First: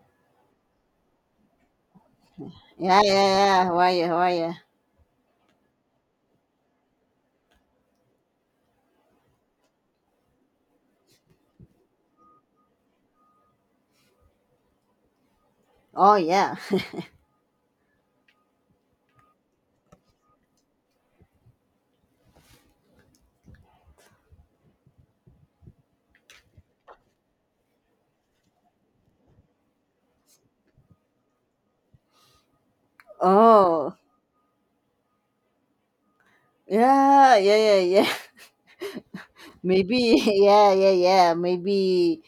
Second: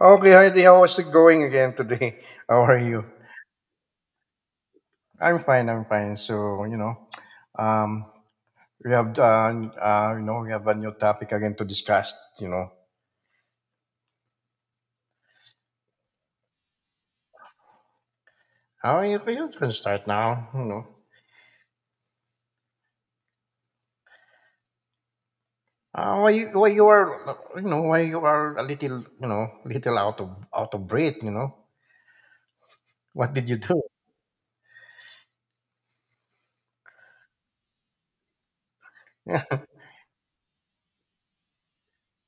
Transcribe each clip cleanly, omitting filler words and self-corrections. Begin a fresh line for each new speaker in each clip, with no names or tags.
Okay, Heidi, how is it going again today? How are
Yeah,
you?
yeah, yeah. How are you? How are you?
I'm fine, I'm fine. Um, we have, we have a new topic again to discuss, you know.
Oh, yeah.
How you can start now. Why you why you are a little out of breath. What did you do?
Oh, yeah, yeah, yeah, yeah. Maybe, yeah, yeah, yeah. Maybe,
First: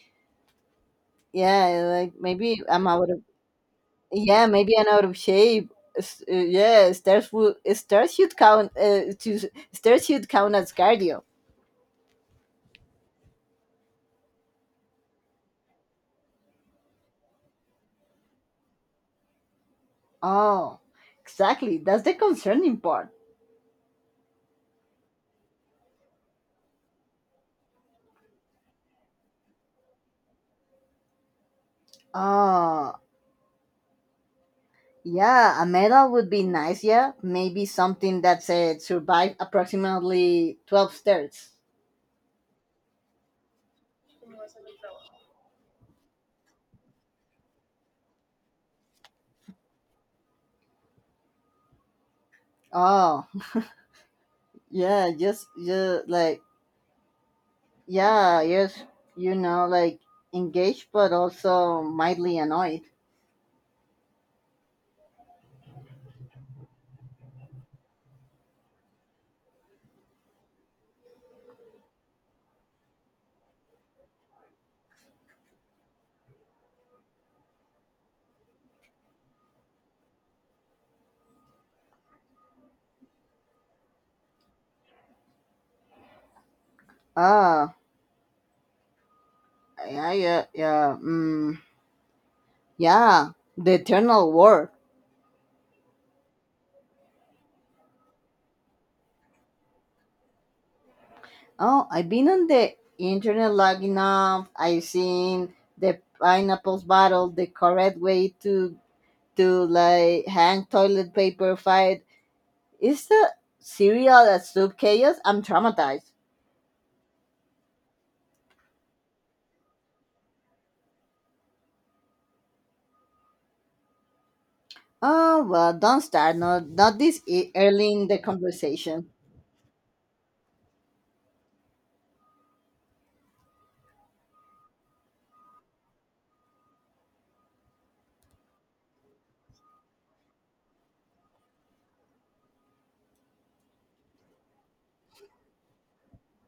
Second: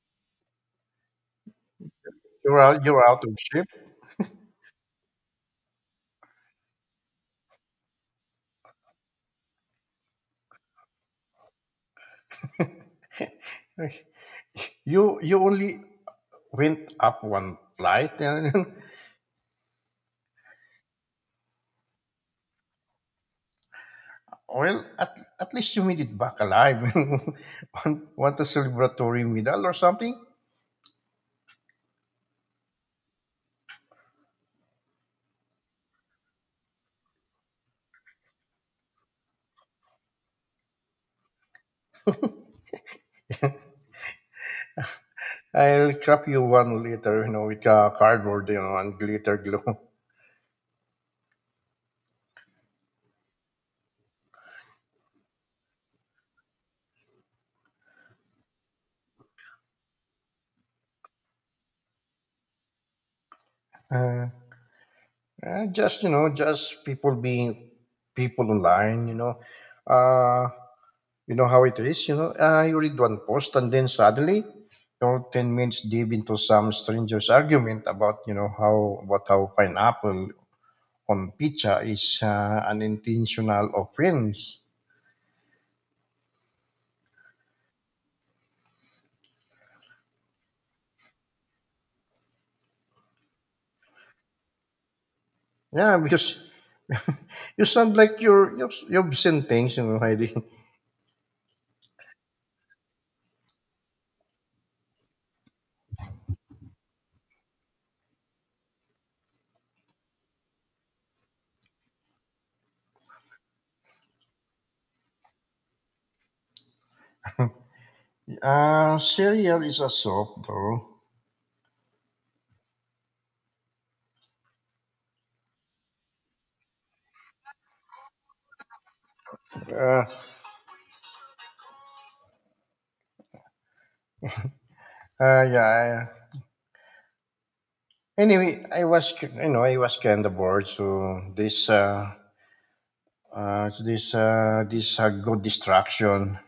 yeah, like
You're
maybe
out,
I'm
you're
out of,
out of shape.
yeah, maybe I'm out of shape. Yeah, stairs should count as cardio.
You only went up one flight. And
Oh, exactly. That's the concerning part.
well, at least you made it back alive. Want a celebratory medal or something?
Oh, yeah, a medal would be nice, yeah. Maybe something that said survive approximately 12 stairs.
I'll crop you one later, with cardboard, and glitter glue.
Oh, yeah, just like, yeah, yes, you know, like engaged but also mildly annoyed.
Uh, just, just people being people online. Uh, you know how it is, you know. You read one post and then suddenly you're 10 minutes deep into some stranger's argument about, you know, how, about how pineapple on pizza is an intentional offense.
Ah, yeah, yeah, yeah, mm, yeah, the eternal war.
Yeah, because you sound like you've seen things, you know, Heidi.
Oh, I've been on the internet long enough. I've seen the pineapples battle, the correct way to hang toilet paper fight, is the cereal a soup chaos. I'm traumatized.
Cereal is a soap, though.
Oh, well, don't start. Not this early in the conversation.
Uh, uh, yeah. I- Anyway, I was ki- you know I was kind of bored, so this this good distraction.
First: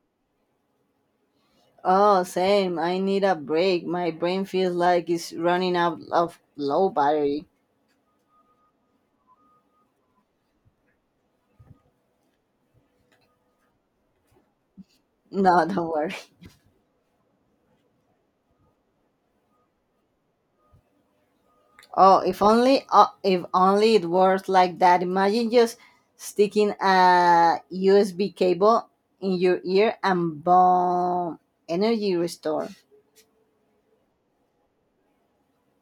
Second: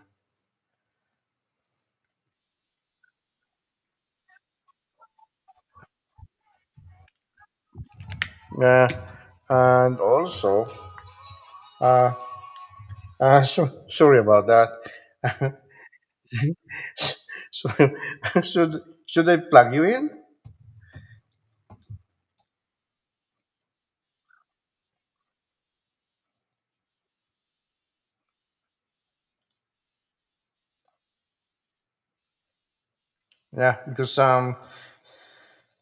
Oh, same. I need a break. My brain feels like it's running out of low battery.
Uh, and also uh, so, sorry about that.
No, don't worry.
So should should I plug you in?
Oh, if only it works like that. Imagine just sticking a USB cable in your ear and boom, energy restore.
Yeah, because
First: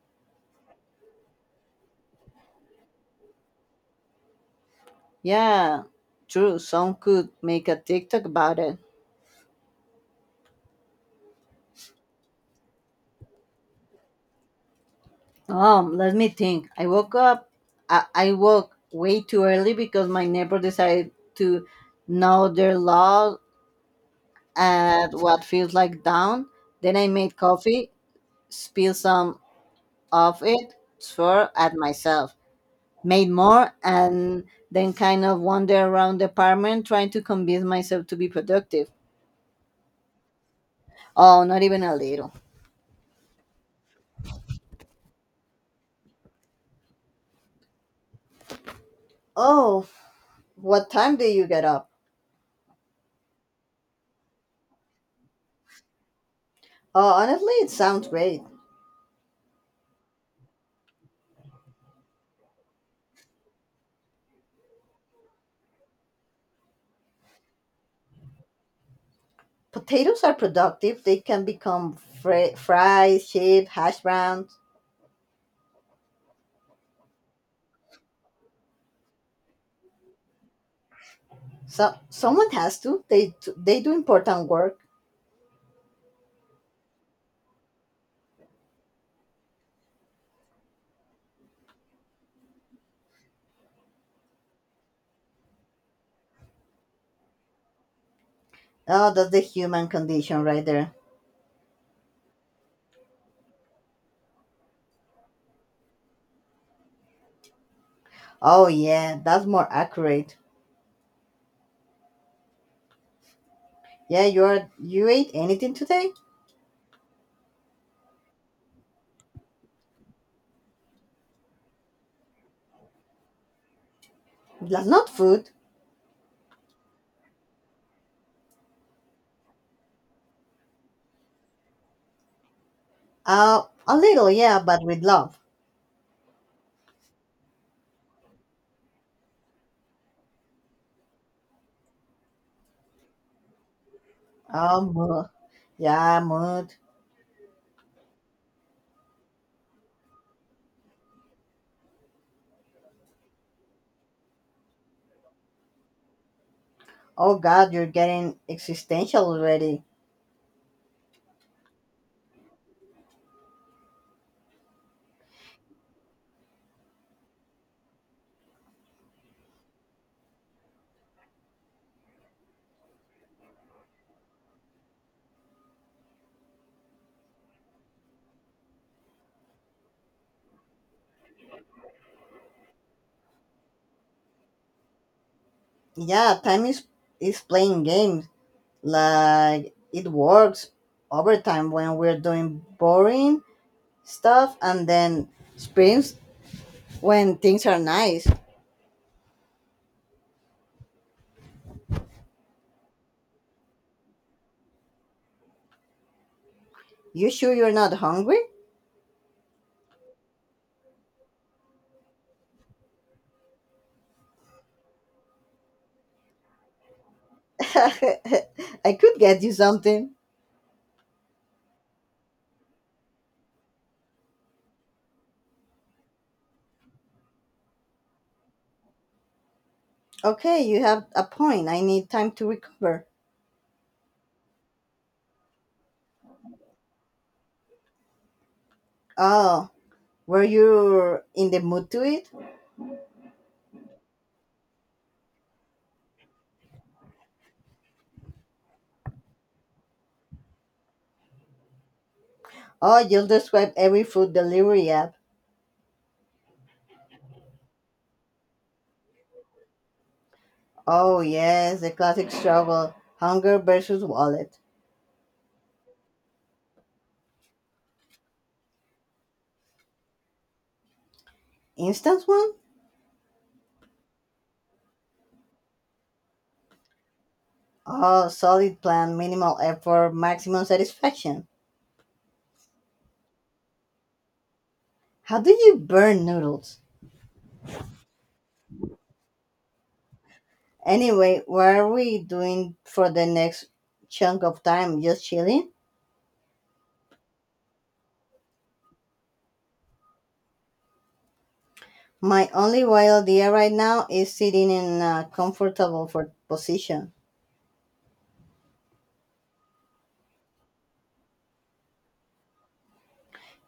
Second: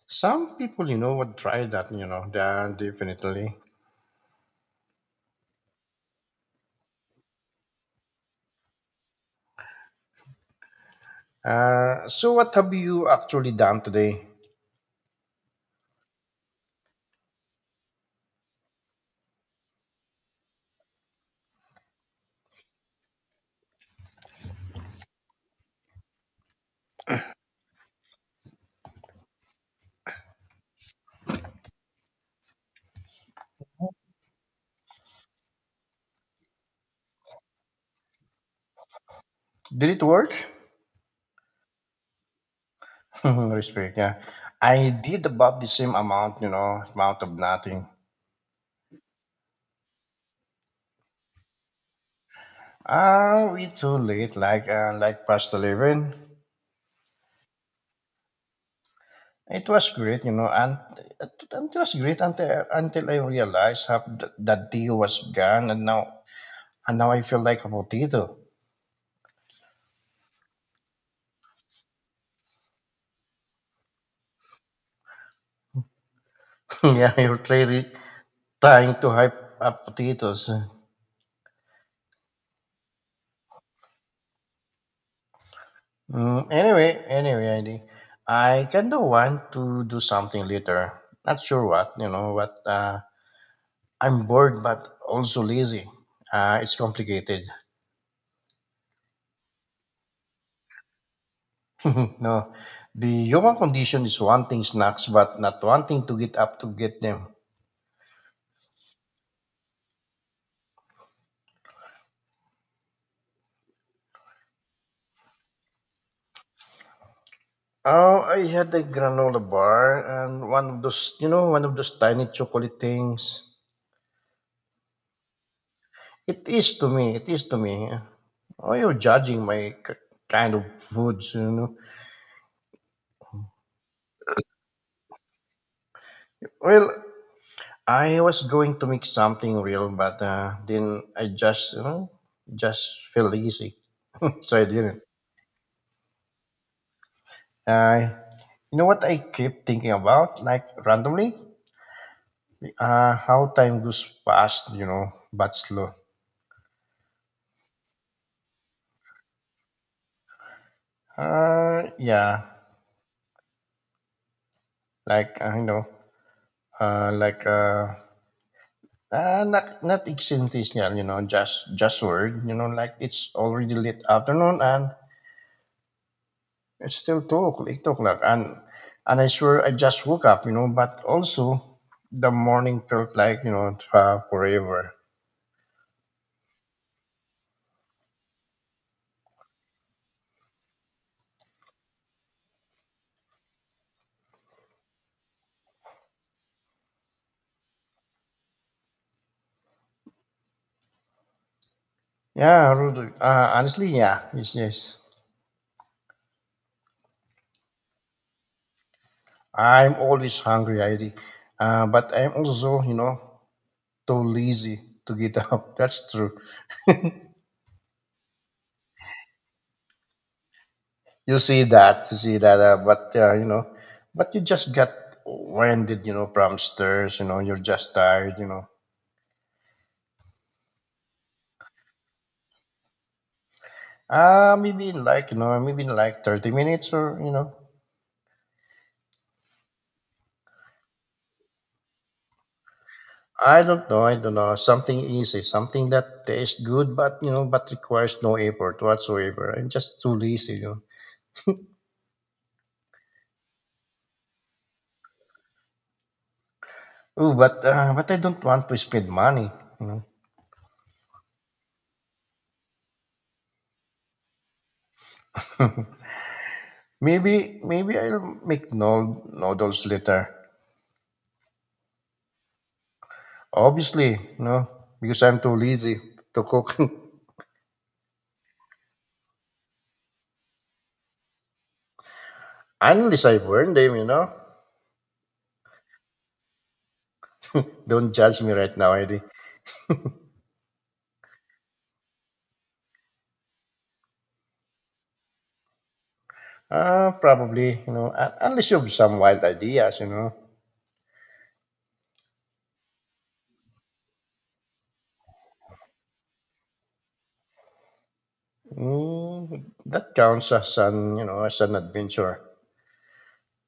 some people, you know, would try that, you know, yeah, definitely.
Yeah, true. Some could make a TikTok about it.
So what have you actually done today?
Let me think. I woke up. I woke way too early because my neighbor decided to know their law at what feels like dawn. Then I made coffee, spilled some of it, swore at myself, made more, and then kind of wandered around the apartment trying to convince myself to be productive.
Did it work?
Oh, not even a little.
Respect, yeah. I did about the same amount, you know, amount of nothing.
Oh, what time do you get up?
Ah, we too late, like past 11.
Oh, honestly, it sounds great.
It was great, you know, and it was great until I realized that day was gone, and now I feel like a potato.
Potatoes are productive. They can become fries, chips, hash browns.
Yeah, you're clearly trying to hype up potatoes.
So someone has to. They do important work.
Mm, anyway, Andy, I kind of want to do something later. Not sure what, you know, what. I'm bored, but also lazy. It's complicated.
Oh, that's the human condition right there.
No, the human condition is wanting snacks, but not wanting to get up to get them.
Oh yeah, that's more accurate. Yeah, you are. You ate anything today?
Oh, I had a granola bar and one of those, you know, one of those tiny chocolate things.
That's not food.
It is to me. It is to me. Why are you judging my kind of foods, you know.
Uh, a little, yeah, but with love.
Well, I was going to make something real, but then I just just feel lazy, so I
Oh,
didn't.
mood. Yeah, mood.
I You know what I keep thinking about, like randomly, how time goes fast, you know, but slow.
Oh God, you're getting existential already.
Yeah, like uh, you know, uh, like uh, not not existential, you know, just word, you know, like it's already late afternoon and it's still 2 o'clock, 8 o'clock, and I swear I just woke up, you know. But also, the morning felt like you know forever.
Yeah, time is playing games, like it works over time when we're doing boring stuff and then sprints when things are nice.
Yeah, Rudy, honestly, yeah, yes, yes.
You sure you're not hungry?
I'm always hungry, ID, but I'm also you know too lazy to get up. That's true.
I could get you something.
You see that, but you know, but you just got winded, you know, from stairs. You know, you're just tired, you know.
Okay, you have a point. I need time to recover.
Maybe in like you know, maybe in like 30 minutes or you know,
Oh, were you in the mood to eat?
I don't know. I don't know. Something easy, something that tastes good, but you know, but requires no effort whatsoever. I'm just too lazy, you know.
Oh, you'll describe every food delivery app.
Oh, but I don't want to spend money. You know,
Oh, yes, the classic struggle, hunger versus wallet.
maybe I'll make no noodles later.
Instant one.
Obviously, you know, because I'm too lazy to cook.
Oh, solid plan, minimal effort, maximum satisfaction.
Unless I burn them, you know.
How do you burn noodles?
Don't judge me right now, Eddie.
Anyway, what are we doing for the next chunk of time? Just chilling?
Probably, you know, unless you have some wild ideas, you know.
My only wild idea right now is sitting in a comfortable for position.
Mm, that counts as an, you know, as an adventure.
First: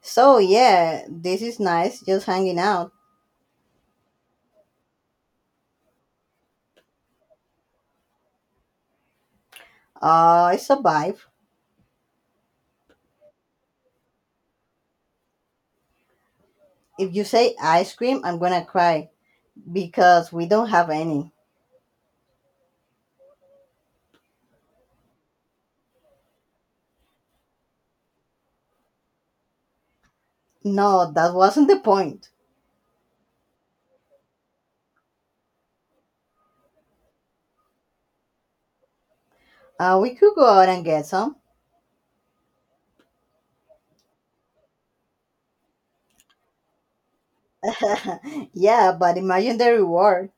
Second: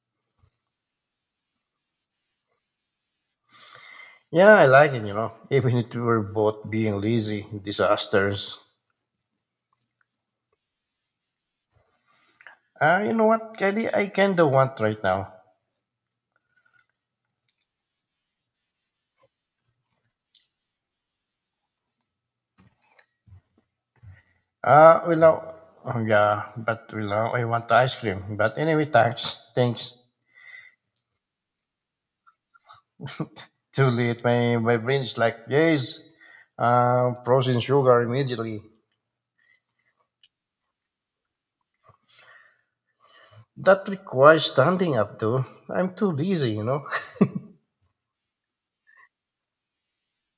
So, yeah, this is nice, just hanging out.
Yeah, I like it, you know, even if we're both being lazy disasters.
It's a vibe.
You know what, Kelly? I kind of want right now.
If you say ice cream, I'm gonna cry because we don't have any.
Well, now, oh, yeah, but well, now I want the ice cream. But anyway, thanks. Thanks.
No, that wasn't the point.
Too late. My brain is like, yes, frozen sugar immediately.
We could go out and get some.
That requires standing up, though. I'm too lazy, you know.
Yeah, but imagine the reward.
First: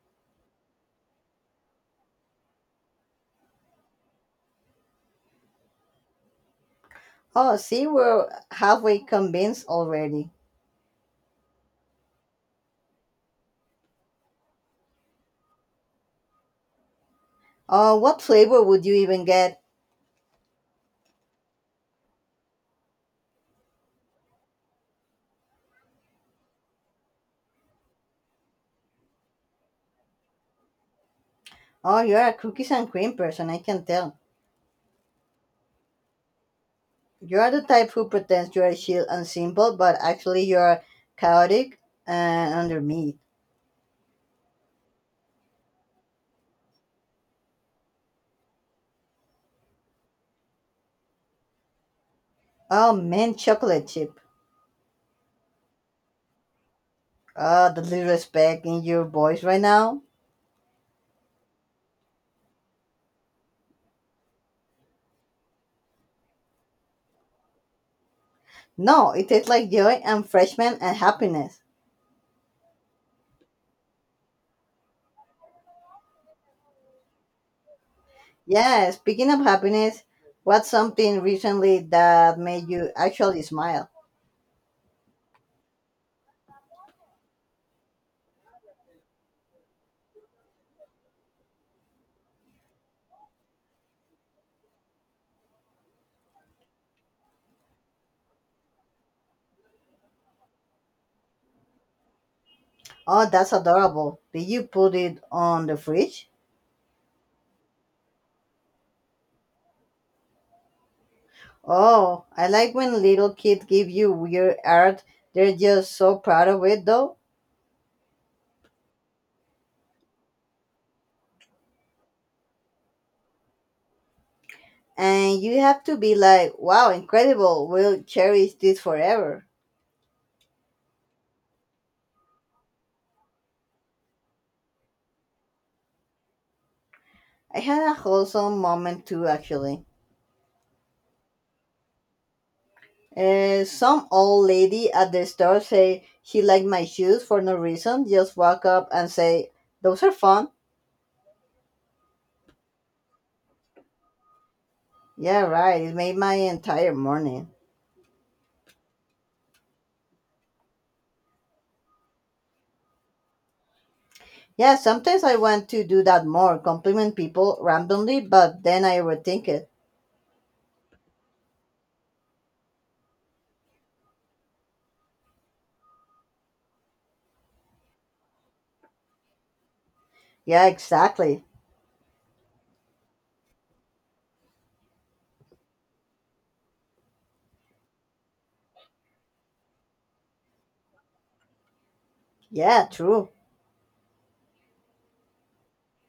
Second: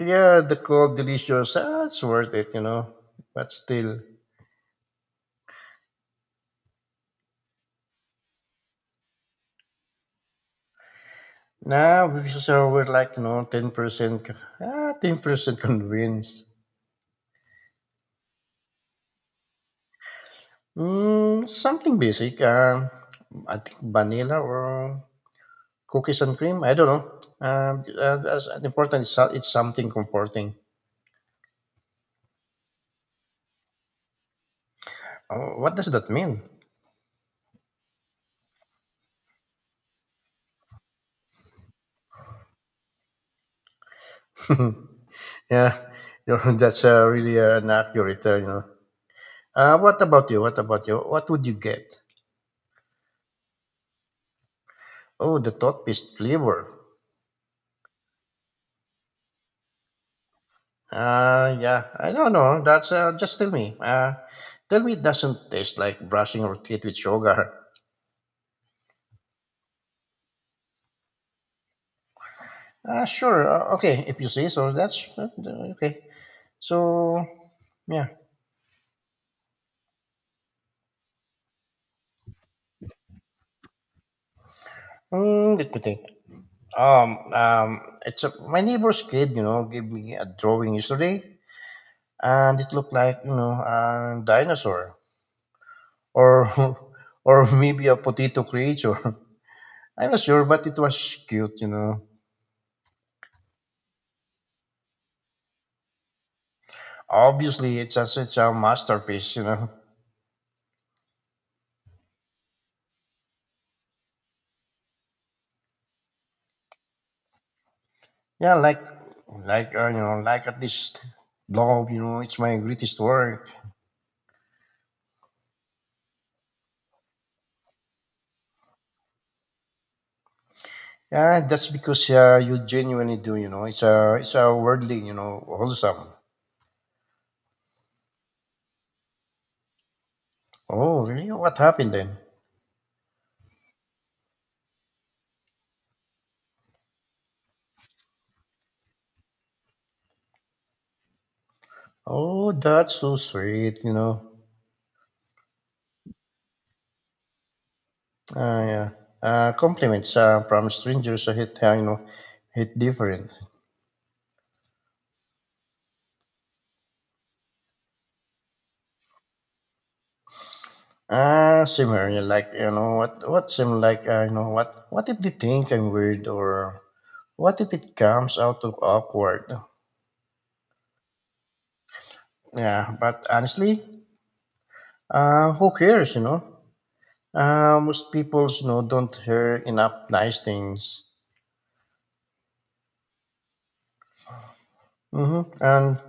Yeah, the cold, delicious, ah, it's worth it, you know. But still.
Oh, see, we're halfway convinced already.
So we're like, you know, 10%, ah, 10% convinced.
Oh, what flavor would you even get?
Mm, something basic. I think vanilla or cookies and cream. I don't know. That's important it's something comforting.
Oh, you're a cookies and cream person, I can tell.
Oh, what does that mean?
You're the type who pretends you're chill and simple, but actually you're chaotic and under meat.
Yeah, that's really an accurate, you know. What about you? What would you get?
Oh, man, chocolate chip.
Oh, the toothpaste flavor.
Oh, the disrespect in your voice right now.
Yeah, I don't know. That's just tell me. Tell me it doesn't taste like brushing your teeth with sugar.
No, it tastes like joy and freshmen and happiness.
Sure. Okay, if you say so, that's okay. So, yeah.
Yeah, speaking of happiness, what's something recently that made you actually smile?
Mm, let me think. My neighbor's kid, you know, gave me a drawing yesterday, and it looked like, you know, a dinosaur or or maybe a potato creature. I'm not sure, but it was cute, you know.
Oh, that's adorable. Did you put it on the fridge?
Obviously, it's a masterpiece, you know.
Oh, I like when little kids give you weird art. They're just so proud of it, though.
Yeah, you know, like at this blog, you know, it's my greatest work.
And you have to be like, wow, incredible. We'll cherish this forever.
Yeah, that's because you genuinely do, you know. It's a worldly, you know, wholesome.
I had a wholesome moment too, actually.
Oh, really? What happened then?
Some old lady at the store say she liked my shoes for no reason. Just walk up and say, those are fun.
Oh, that's so sweet, you know.
Yeah, right. It made my entire morning.
Ah, yeah. Compliments from strangers are hit, you know, hit different.
Yeah, sometimes I want to do that more, compliment people randomly, but then I overthink it.
Ah, similar. Yeah, like you know, what seem like you know what if they think I'm weird or what if it comes out of awkward?
Yeah, exactly.
Yeah, but honestly, who cares, you know? Most people, you know, don't hear enough nice things.
Yeah, true.
Mm-hmm. And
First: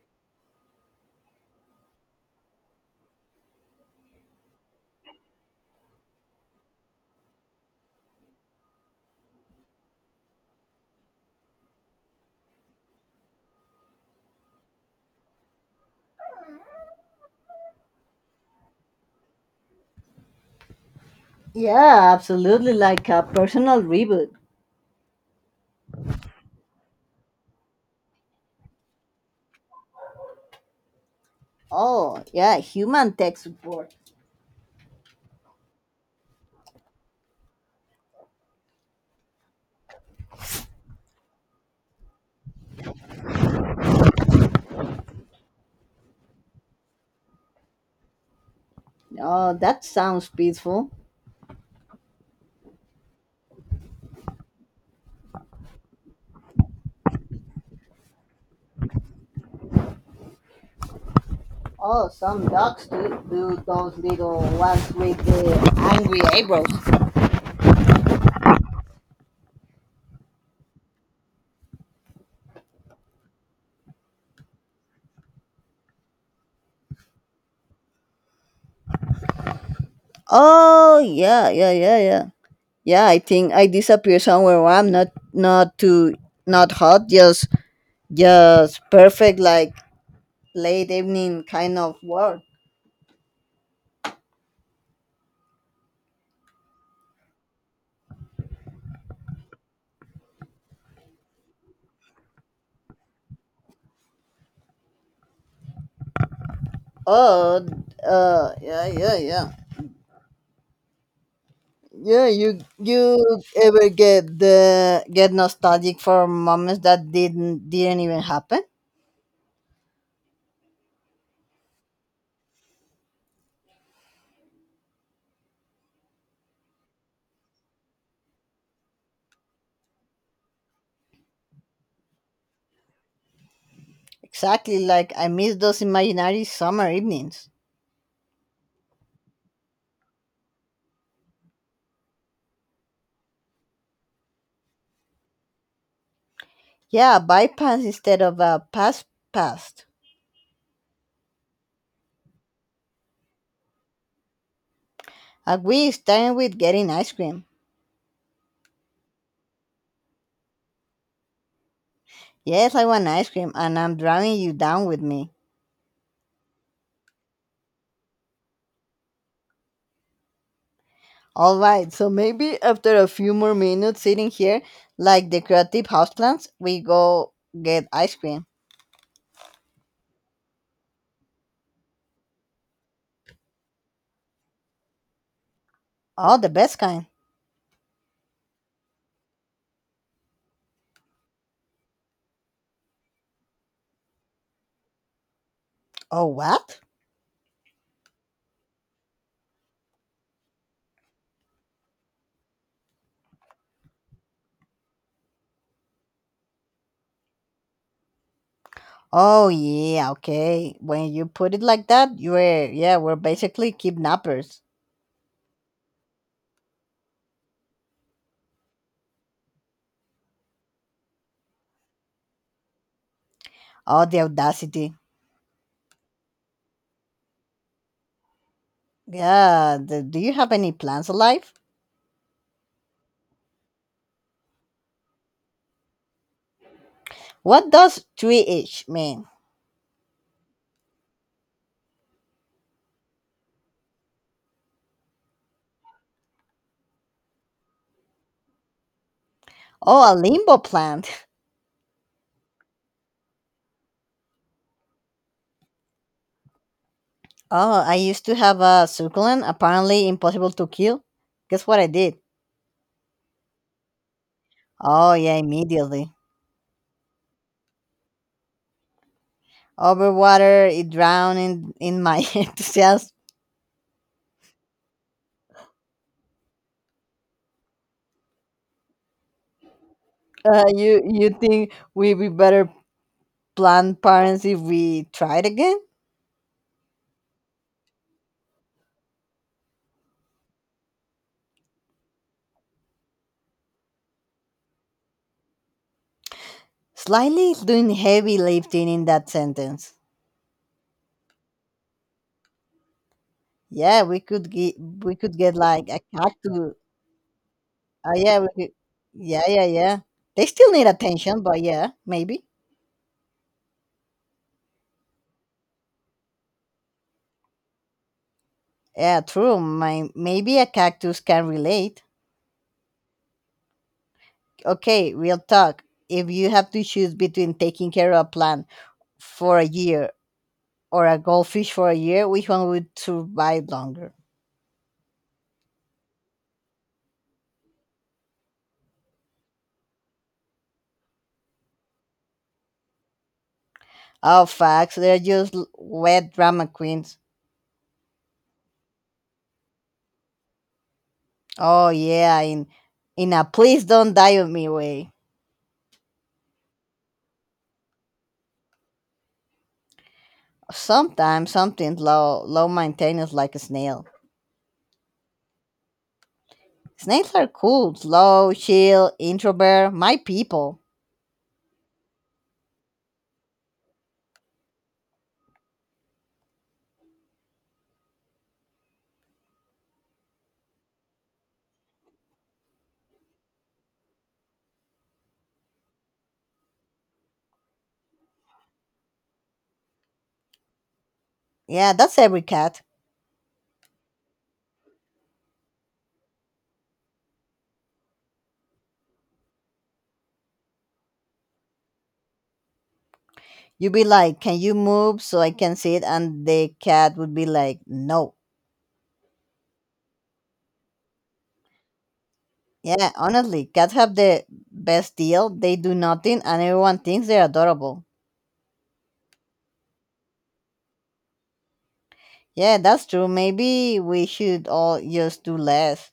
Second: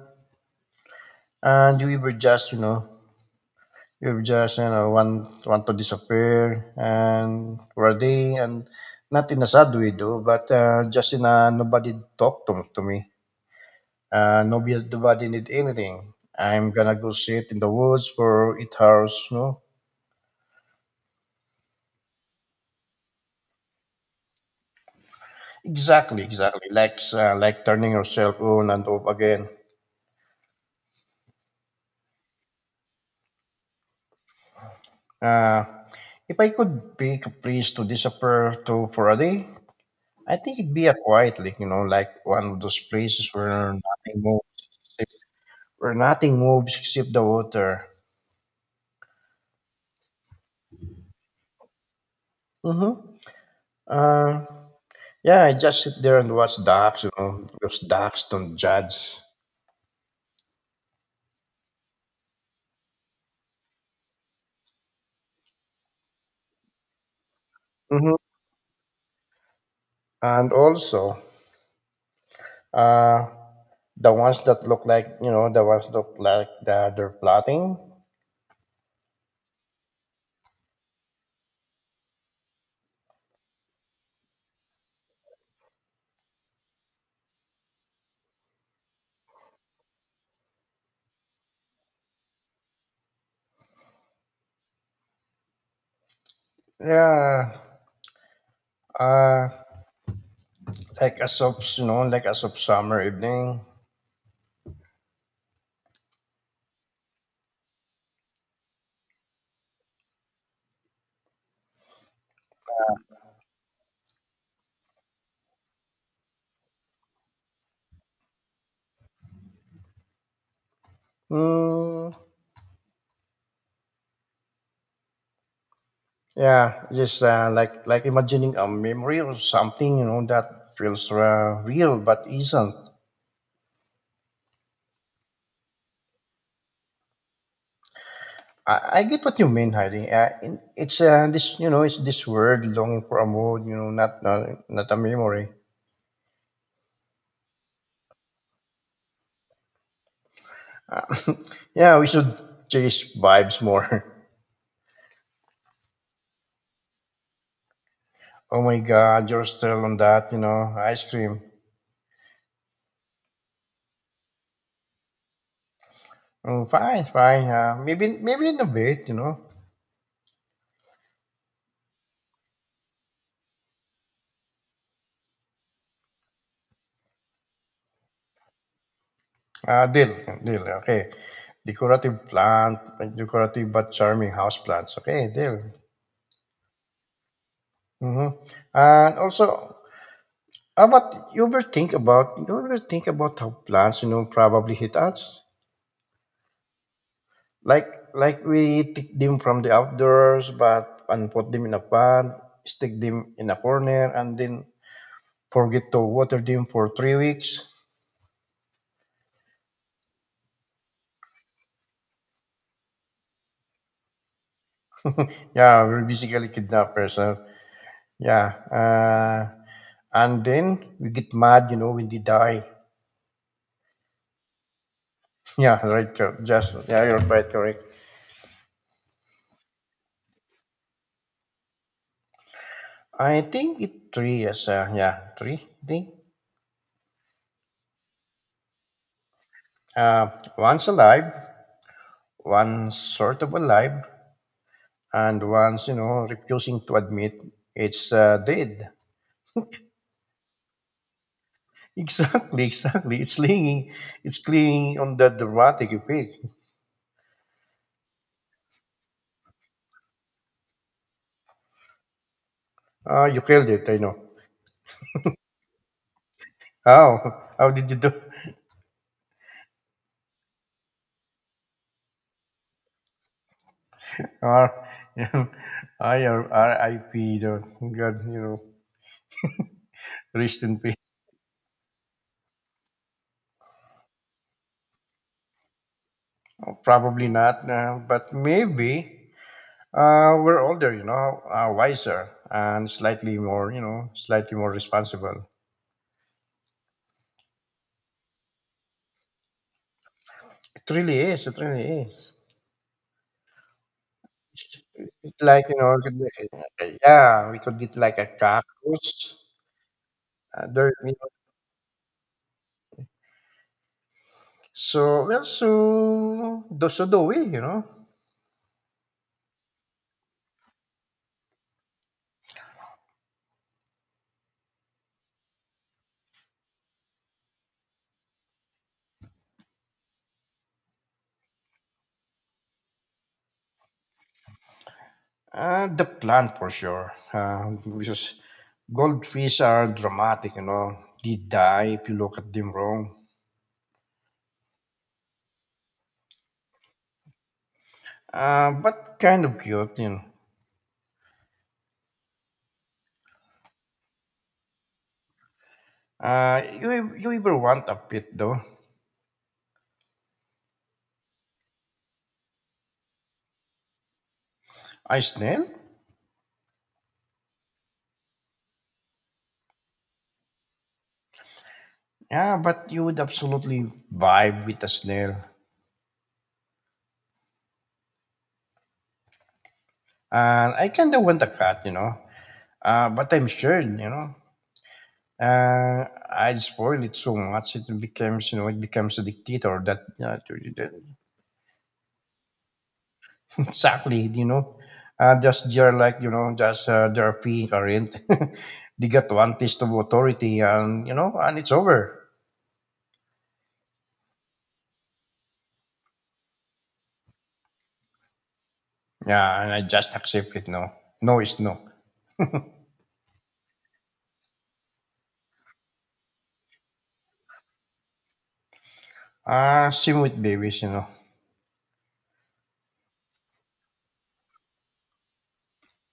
and we were just, you know, we were just, you know, want to disappear and for a day, and not in a sad way though, but just in a nobody talk to me. Nobody need anything. I'm gonna go sit in the woods for 8 hours, you know.
Yeah, absolutely. Like a personal reboot.
Exactly, exactly. Like turning yourself on and off again.
Oh, yeah, human tech support.
Uh, if I could pick a place to disappear to for a day, I think it'd be a quiet lake, you know, like one of those places where nothing moves, except- where nothing moves except the water.
Oh, that sounds peaceful.
Mm-hmm. Uh, yeah, I just sit there and watch ducks, you know, because ducks don't judge.
Oh, some dogs do, do those little ones with the angry eyebrows.
Mm-hmm. And also, uh, the ones that look like that they're plotting.
Oh, yeah, yeah, yeah, yeah. Yeah, I think I disappear somewhere where I'm not too, not hot, just perfect, like late evening kind of work.
Yeah. Uh, like as of, you know, like as of summer evening.
Oh, yeah, yeah, yeah, yeah, you ever get the get nostalgic for moments that didn't even happen.
Mm, yeah, just like imagining a memory or something, you know, that feels real but isn't.
Exactly, like I miss those imaginary summer evenings.
I get what you mean, Heidi. It's this, you know, it's this word longing for a mood, you know, not a memory.
Yeah, bypass instead of a pass past.
Uh, yeah, we should chase vibes more.
A, we starting with getting ice cream?
Oh my God, you're still on that, you know, ice cream.
Yes, I want ice cream and I'm dragging you down with me.
Mm, fine, fine. Maybe in a bit, you know.
All right, so maybe after a few more minutes sitting here, like the creative houseplants, we go get ice cream.
Ah, dill, okay. Decorative plant, like decorative but charming house plants. Okay, dill.
Oh, the best kind.
Mm-hmm. And also, how about you ever think about you ever think about how plants, you know, probably hit us?
Oh, what?
Like like we take them from the outdoors, but and put them in a pot, stick them in a corner, and then forget to water them for 3 weeks.
Oh, yeah, okay. When you put it like that, you were, yeah, we're basically kidnappers.
Yeah, we're basically kidnappers. Huh? Yeah. And then we get mad, you know, when they die.
Oh, the audacity.
Yeah, right. Just yeah, you're quite correct.
Yeah, do you have any plants alive?
I think it three is yeah three. I think
What does tree itch mean?
uh, once alive, one sort of alive, and once you know refusing to admit it's dead.
Oh, a limbo plant.
Exactly, exactly. It's clinging on that dramatic effect.
Oh, I used to have a succulent, apparently impossible to kill. Guess what I did?
Ah, you killed it. I know.
Oh, yeah, immediately.
How? How did you do?
Overwater, it drowned in my enthusiasm.
Or, R I P. The God, you know, rest
Uh,
in peace.
you you think we'd be better plant parents if we tried again?
Probably not, but maybe uh, we're older, you know, wiser, and slightly more, you know, slightly more responsible.
Slightly is doing heavy lifting in that sentence.
It really is. It really is.
Yeah, we could get we
It,
could get
like you
like
know,
a
it could
cactus.
be- Yeah, we could get like a
Yeah, we could,
cactus.
yeah, yeah, yeah. They still need
There, you know.
attention, but yeah, maybe.
So well, so do we, you know.
Yeah, true. My maybe a cactus can relate. Okay, real talk. If you have to choose between taking care of a plant for a year or a goldfish for a year, which one would survive longer?
The plant for sure. Because goldfish are dramatic, you know. They die if you look at them wrong.
Oh, facts. They're just wet drama queens.
But kind of cute, you know.
Oh, yeah, in a please don't die on me way.
You ever want a pet though?
Sometimes something's low, low maintenance like a snail.
A snail?
Snails are cool, slow, chill, introvert, my people.
Yeah, but you would absolutely vibe with a snail. And I kinda want a cat, you know. But I'm sure, you know, uh, I'd spoil it so much it becomes, it becomes a dictator that
Yeah, that's every cat.
exactly, just they're like, just they're peeing current. They got one taste of authority, and you know, and it's over.
You'd be like, can you move so I can see it? And the cat would be like, no.
Yeah, and I just accept it. No, no is no.
Yeah, honestly, cats have the best deal. They do nothing and everyone thinks they're adorable.
Same with babies, you know.
Yeah, that's true. Maybe we should all just do less.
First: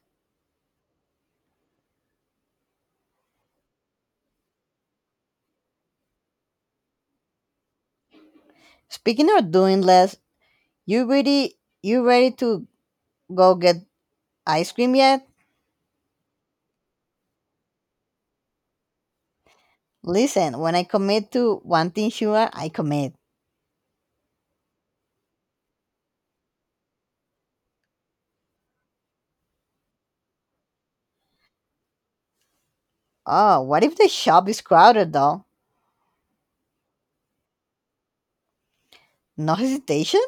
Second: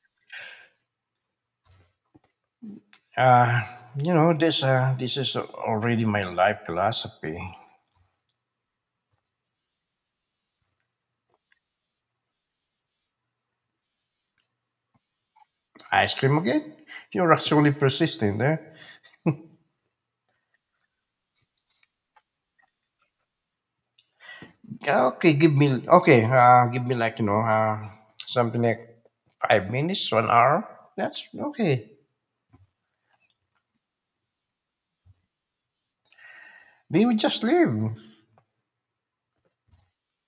Uh, you know, this is already my life philosophy.
Speaking of doing less, you ready you ready to go get ice cream yet?
Ice cream again? You're actually persistent, eh?
Listen, when I commit to one thing sure, I commit.
Yeah, okay, give me like you know, something like 5 minutes, 1 hour. That's okay.
Oh, what if the shop is crowded though?
They would just leave.
No hesitation?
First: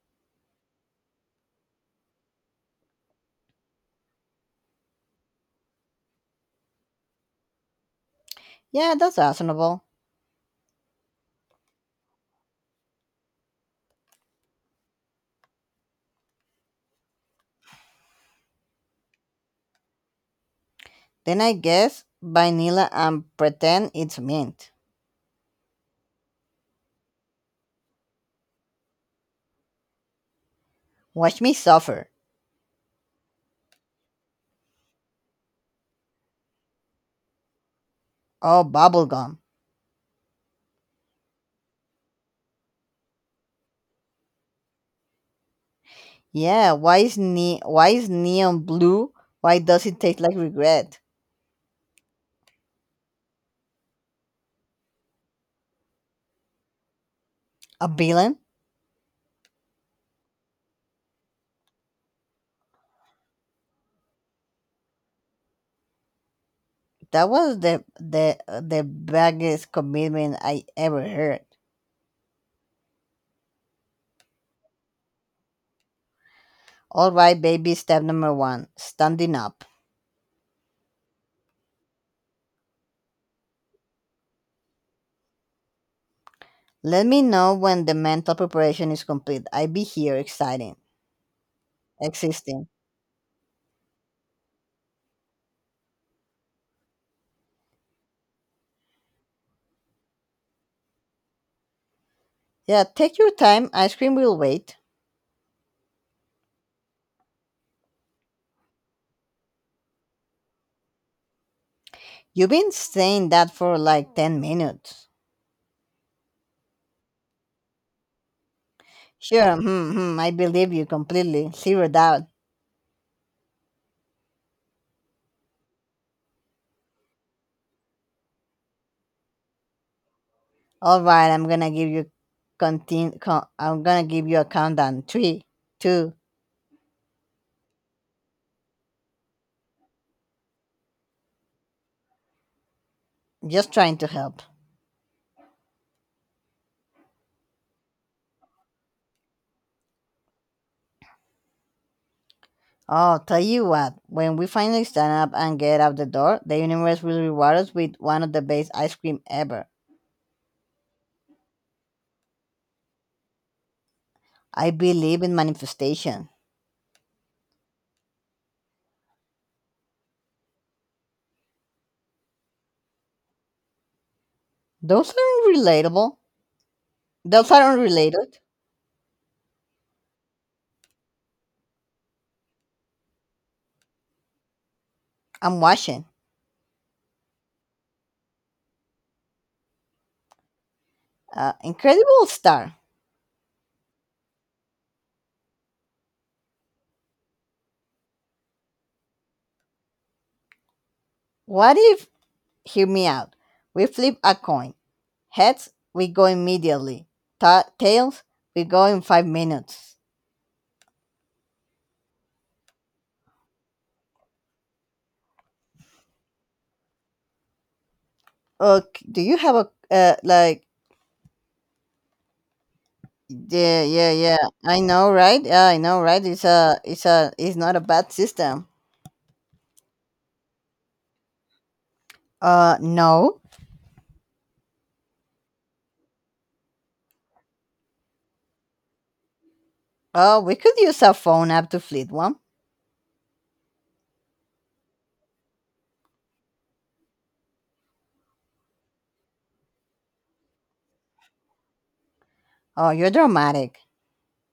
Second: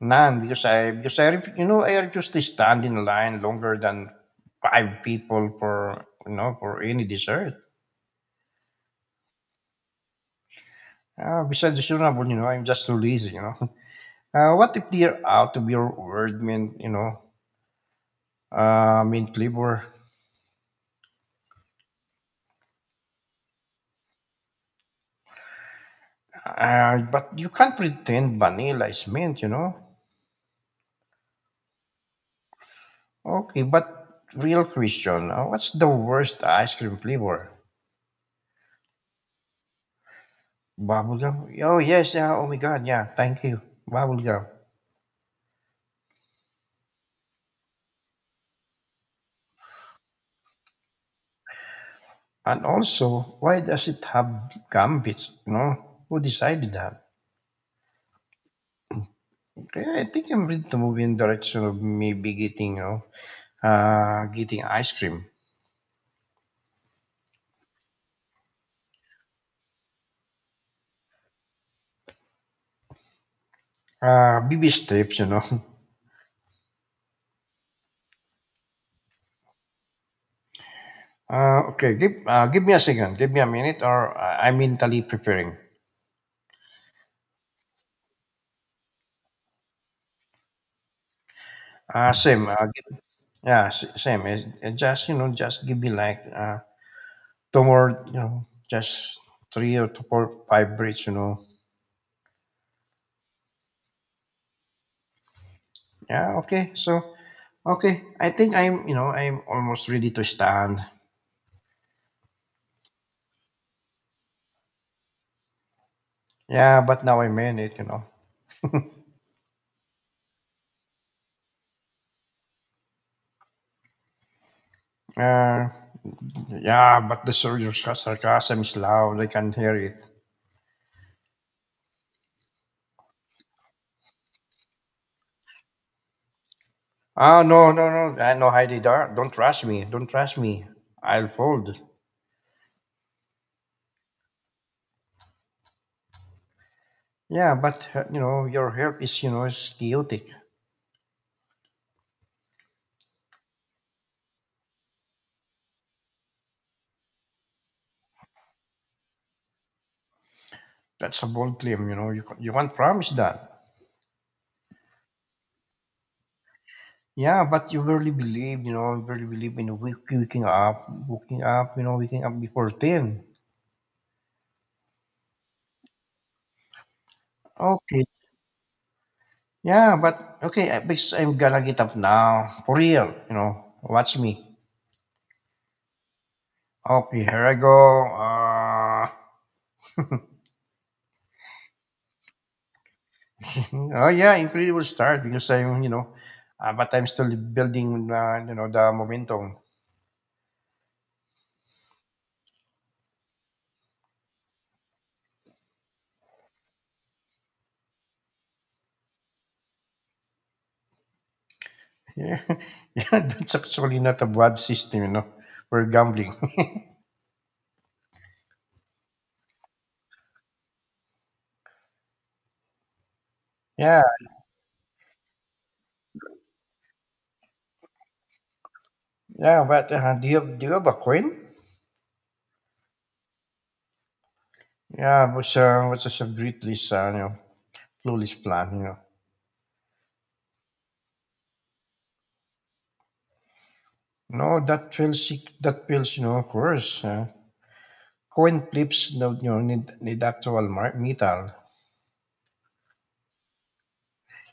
None you know I refuse to stand in line longer than five people for you know for any dessert.
Yeah, that's reasonable.
Besides, it's reasonable, you know, I'm just too lazy, you know. What if they're out of your word mint, you know, mint flavor?
Then I guess vanilla and pretend it's mint.
But you can't pretend vanilla is mint, you know?
Watch me suffer.
Okay, but real question, what's the worst ice cream flavor?
Oh, bubblegum.
Bubblegum? Oh, yes, yeah, oh my god, yeah, thank you. Bubblegum.
Yeah, why is neon blue? Why does it taste like regret?
And also, why does it have gambits, you know? Who decided that?
A villain?
Okay, I think I'm ready to move in direction of maybe getting, you know, getting ice cream.
That was the biggest commitment I ever heard.
BB strips, you know.
All right, baby, step number one: standing up.
Okay, give me a second. Give me a minute, or I'm mentally preparing.
Let me know when the mental preparation is complete. I be here, exciting,
Same.
existing.
Yeah, same. It's just you know, just give me like two more. You know, just three or two, four, five breaths. You know.
Yeah, take your time. Ice cream will wait.
Yeah. Okay. So okay, I think I'm you know I'm almost ready to stand.
You've been saying that for like 10 minutes.
Yeah, but now I'm in it. You know.
Sure, hmm, hmm, I believe you completely. Zero doubt.
Uh, yeah, but your sarcasm is loud. I can hear it.
All right, I'm gonna give you continue. I'm gonna give you a countdown. Three, two.
Ah, no, no, no, I know Heidi, do don't trust me. Don't trust me. I'll fold.
Just trying to help.
Yeah, but you know, your health is you know is chaotic.
Oh, tell you what. When we finally stand up and get out the door, the universe will reward us with one of the best ice cream ever.
That's a bold claim. You know, you can't promise that.
I believe in manifestation.
Yeah, but you really believe, you know, you really believe in you know, waking up before 10.
Those aren't relatable. Those aren't
Okay.
related.
Yeah, but okay, I because I'm gonna get up now for real. You know, watch me.
I'm watching.
Okay, here I go.
Incredible star.
Oh yeah, incredible start because I'm, you know, but I'm still building, you know, the momentum.
What if? Hear me out. We flip a coin. Heads, we go immediately. Tails, we go in 5 minutes.
Yeah, yeah, that's actually not a bad system, you know, for gambling.
Okay, do you have a like, yeah,
Yeah,
yeah, yeah. I know, right? Yeah, I know, right? It's not a bad system.
yeah, but do you have a coin?
No.
Yeah, was just a greatless, you know, clueless plan, you know.
We could use a phone app to fleet one.
No, that feels, you know, of course. Coin flips, no, you know, need actual metal.
Oh, you're dramatic.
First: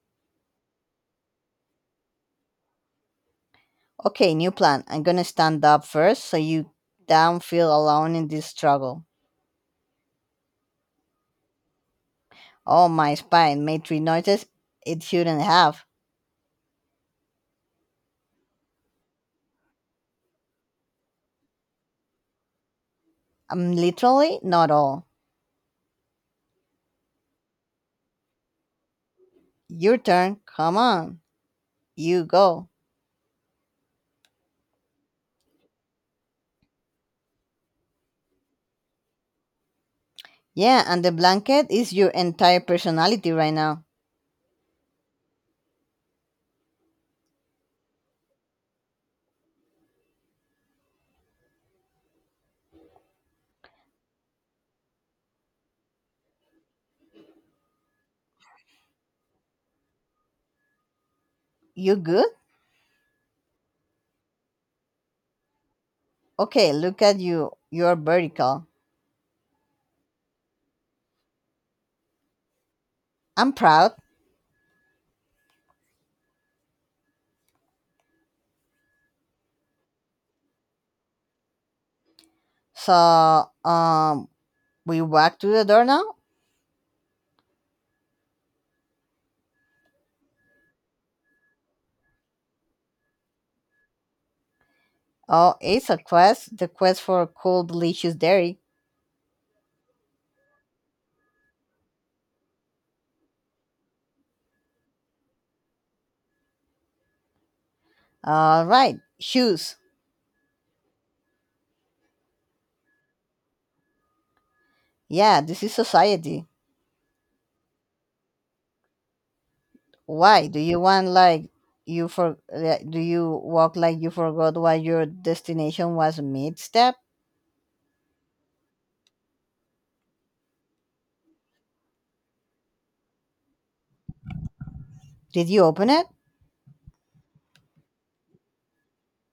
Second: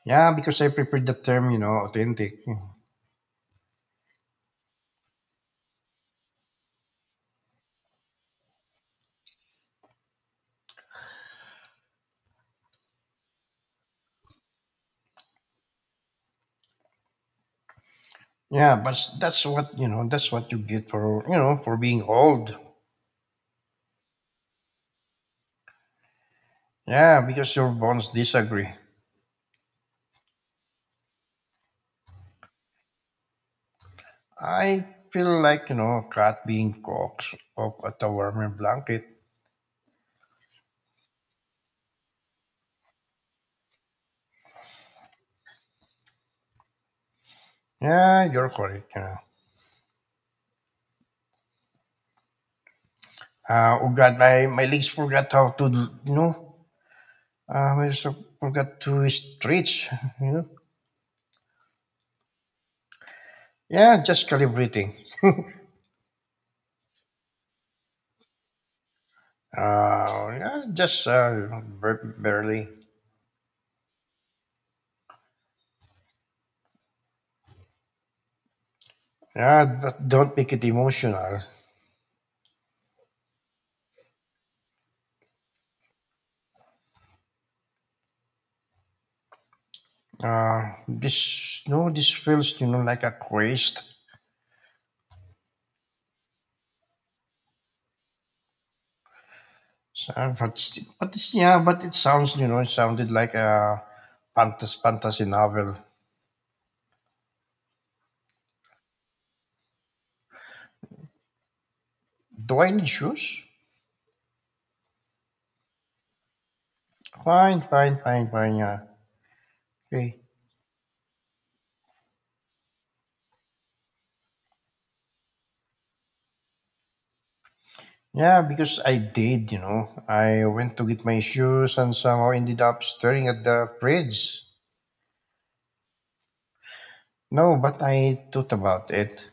Yeah, because I prepared the term, you know, authentic.
Okay, new plan, I'm gonna stand up first so you don't feel alone in this struggle. Oh, my spine made three noises it shouldn't have.
Yeah, but that's what you know. That's what you get for you know for being old.
I'm literally not all.
Yeah, because your bones disagree.
Your turn, come on, you go.
I feel like, you know, a cat being coaxed up at a warmer blanket.
Yeah, and the blanket is your entire personality right now.
Yeah, you're correct, you know. Oh God, my legs forgot how to, you know, I also forgot to stretch, you know.
You good?
Yeah, just calibrating.
Okay, look at you. You're vertical.
Yeah, just barely.
I'm proud.
Yeah, but don't make it emotional.
So, we walk to the door now?
Uh, no, this feels, you know, like a quest.
Oh, it's a quest. The quest for cool, delicious dairy.
So, but st- but it's, Yeah, but it sounds you know it sounded like a fantasy novel.
All right. Shoes.
Do I need shoes?
Yeah, this is society.
Fine, fine, fine, fine. Yeah, okay.
Why? Do you walk like you forgot what your destination was mid step?
Yeah, because I did. You know, I went to get my shoes and somehow ended up staring at the fridge.
Did you open it?
No, but I thought about it.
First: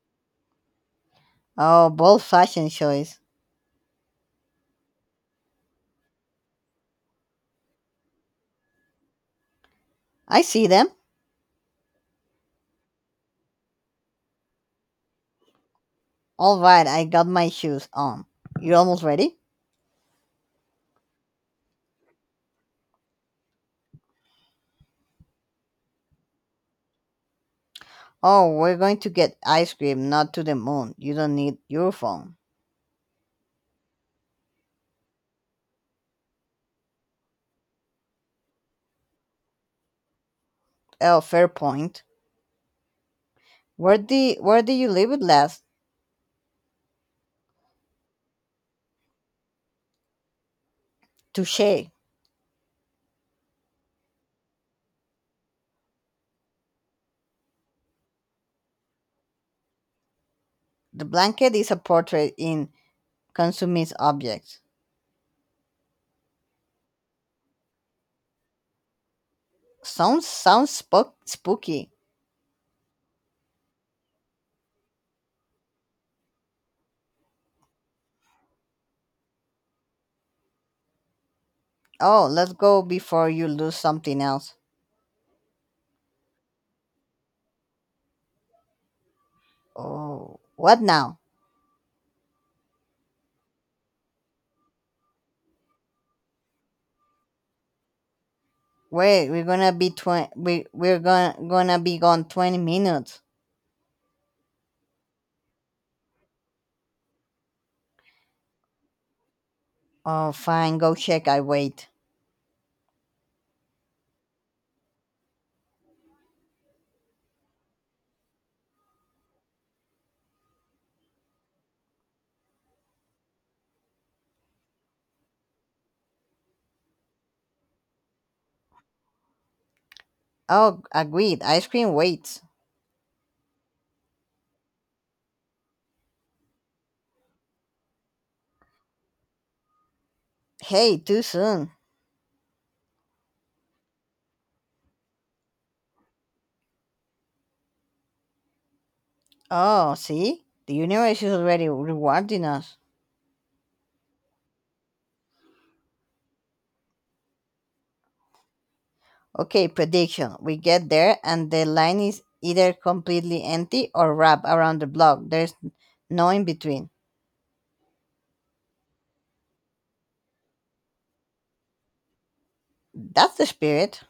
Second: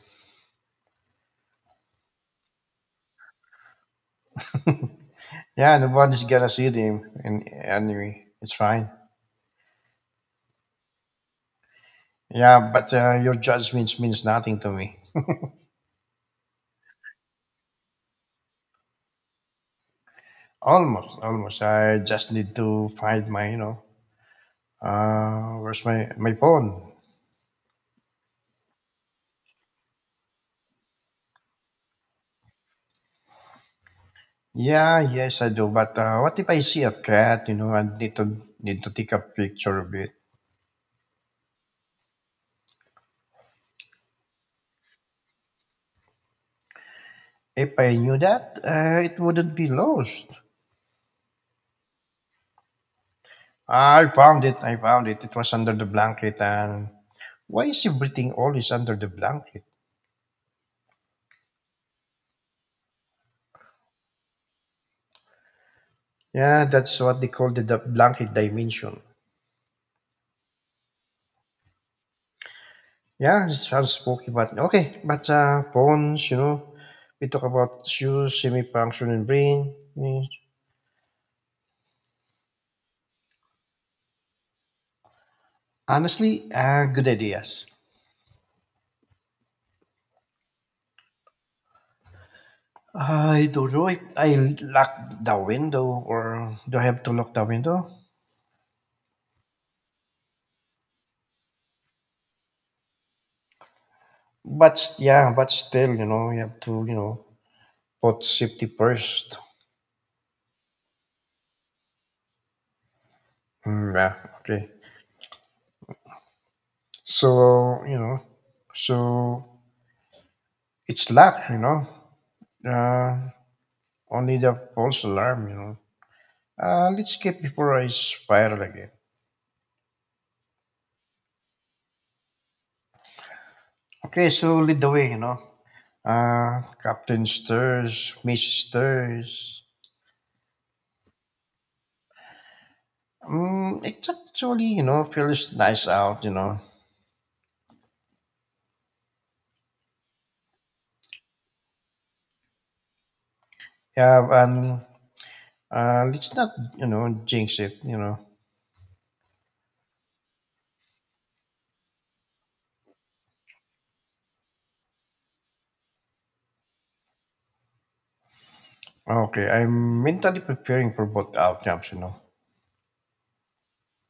Oh, bold fashion choice.
Yeah, nobody's gonna see them. And anyway, it's fine.
I see them.
Yeah, but your judgments means nothing to me.
All right, I got my shoes on. You almost ready?
Almost, almost. I just need to find my, you know, where's my phone?
Oh, we're going to get ice cream, not to the moon. You don't need your phone.
Yeah, yes, I do. But what if I see a cat? You know, I need to need to take a picture of it.
Oh, fair point. Where did you leave it last?
If I knew that, it wouldn't be lost.
Touche.
I found it. I found it. It was under the blanket. And why is everything always under the blanket?
The blanket is a portrait in consumist objects.
Yeah, that's what they call the blanket dimension.
Sounds spooky.
Yeah, it sounds spooky, but okay. But phones, you know, we talk about shoes, semi-function, and brain. Mm.
Oh, let's go before you lose something else.
Honestly, good ideas.
Oh, what now?
I don't know if I lock the window or do I have to lock the window?
Wait, we're gonna be 20. We're gonna be gone 20 minutes.
Yeah, but still, you know, you have to, you know, put safety first.
Oh, fine. Go check. I wait.
Mm, yeah, okay. So, you know, so it's locked, you know. Uh, Only the false alarm, you know. Let's get before I spiral again.
Oh, agreed. Ice cream waits.
Okay, so lead the way, you know. Captain Stirs, Mrs. Stirs.
Hey, too soon.
Mm, it's actually, you know, feels nice out, you know.
Oh, see? The universe is already rewarding us.
Yeah, and let's not, you know, jinx it, you know.
Okay, prediction. We get there and the line is either completely empty or wrapped around the block. There's no in between.
Ah, okay, I'm mentally preparing for both outcomes, you know.
That's the spirit.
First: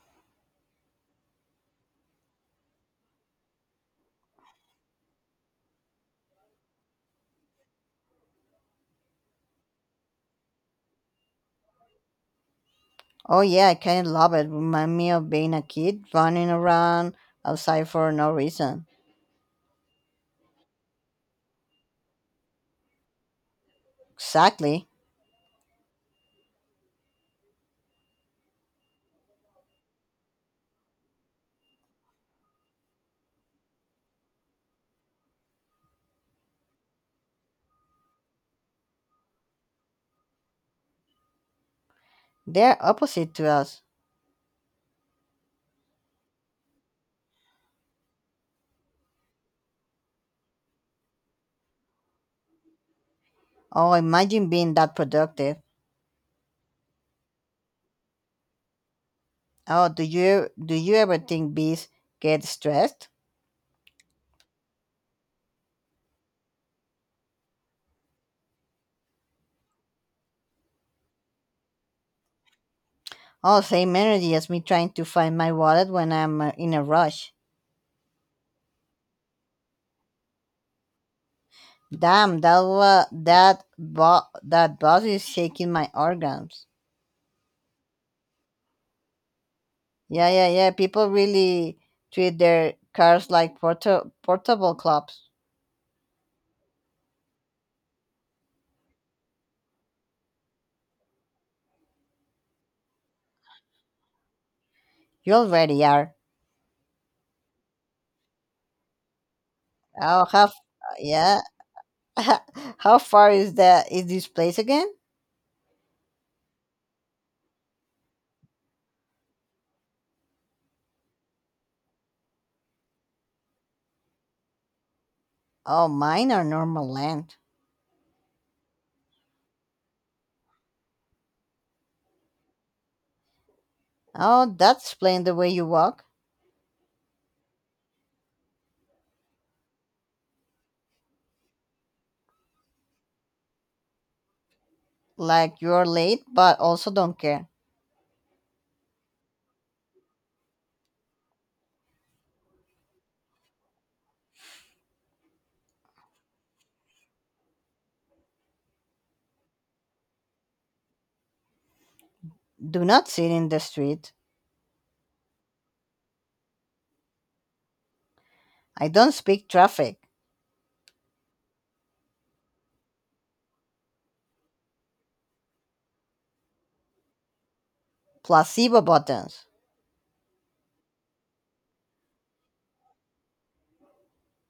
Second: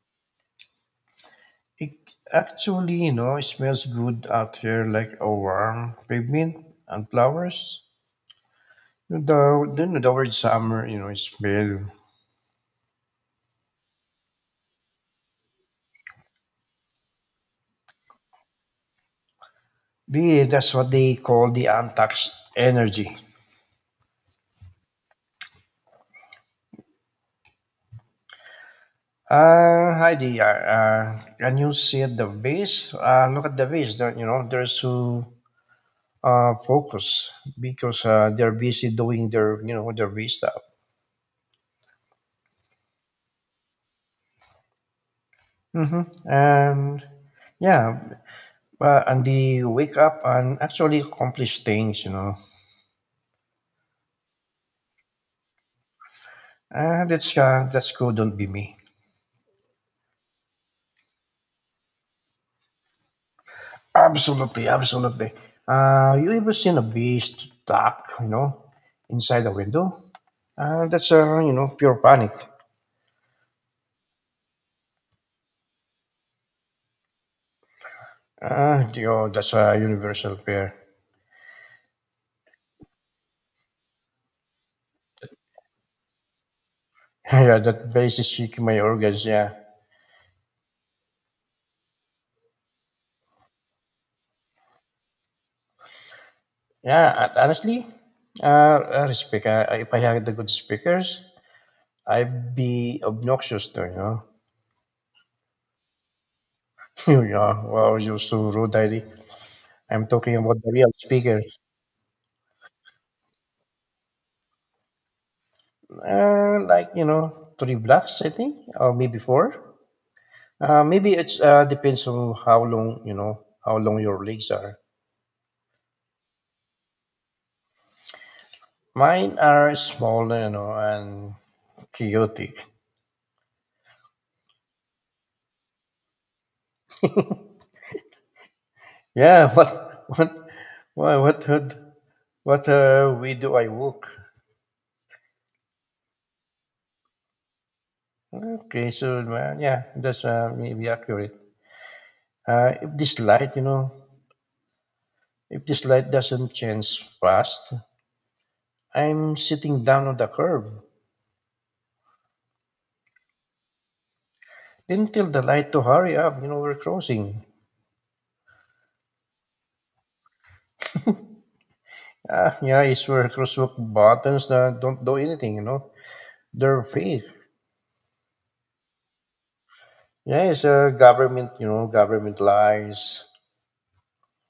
It actually, you know, smells good out here like a warm pavement and flowers. You know, the word summer, you know, smell.
Oh yeah, I kinda love it. Remind me of being a kid running around outside for no reason.
That's what they call the untaxed energy.
Exactly.
Heidi, can you see the base? Look at the base, there- you know, there's two focus because they're busy doing their you know their V stuff.
They're opposite to us.
Hmm. And yeah, and they wake up and actually accomplish things, you know.
Oh, imagine being that productive.
And that's cool. Don't be me.
Oh, do you ever think bees get stressed?
Absolutely, absolutely. You ever seen a bee stuck, you know, inside a window? That's you know pure panic.
Oh, same energy as me trying to find my wallet when I'm in a rush.
You know, that's a universal fear.
Damn, that wa- that bo- that boss is shaking my organs.
Yeah, that basis is shaking my organs. Yeah.
Yeah, yeah, yeah. People really treat their cars like portable clubs.
Yeah, honestly, the speaker. If I had the good speakers, I'd be obnoxious too. You know,
You already are.
yeah. Wow, you're so rude, Daddy. I'm
Oh,
talking
how?
about the real
Yeah.
speakers.
How far is that? Is this place again?
Like you know, 3 blocks, I think, or maybe 4. Maybe it's depends on how long you know how long your legs are.
Oh, mine are normal land.
Mine are small, you know, and chaotic.
Oh, that's explained the way you walk.
Yeah, what, what, what, what way do I walk?
Like you're late, but also don't care.
Okay, so yeah, that's maybe accurate. If this light, you know, if this light doesn't change fast, I'm sitting down on the curb.
Do not sit in the street.
Then tell the light to hurry up, you know, we're crossing.
I don't speak traffic,
Ah, yeah, it's where crosswalk buttons that don't do anything, you know. They're fake.
placebo buttons,
Yeah, it's government, you know, government lies.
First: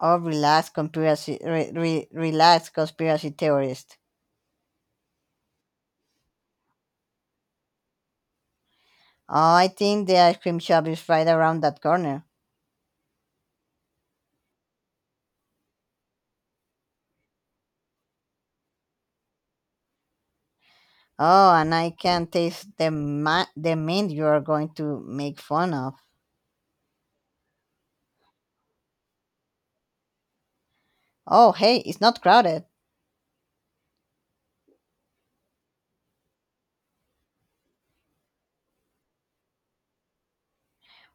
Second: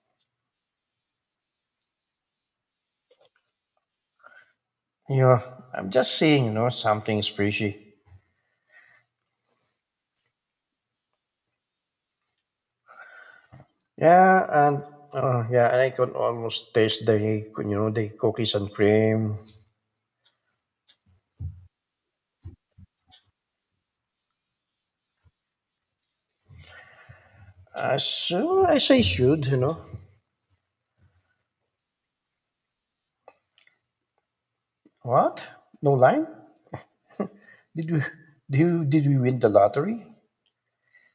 or relaxed conspiracy, relaxed conspiracy theorist.
You know, I'm just saying, you know, something's fishy.
Oh, I think the ice cream shop is right around that corner.
Yeah, and yeah, and I can almost taste the, you know, the cookies and cream.
Oh, and I can taste the mint you are going to make fun of.
So I say, should, you know.
Oh, hey, it's not crowded.
What? No line? Did we did we win the lottery?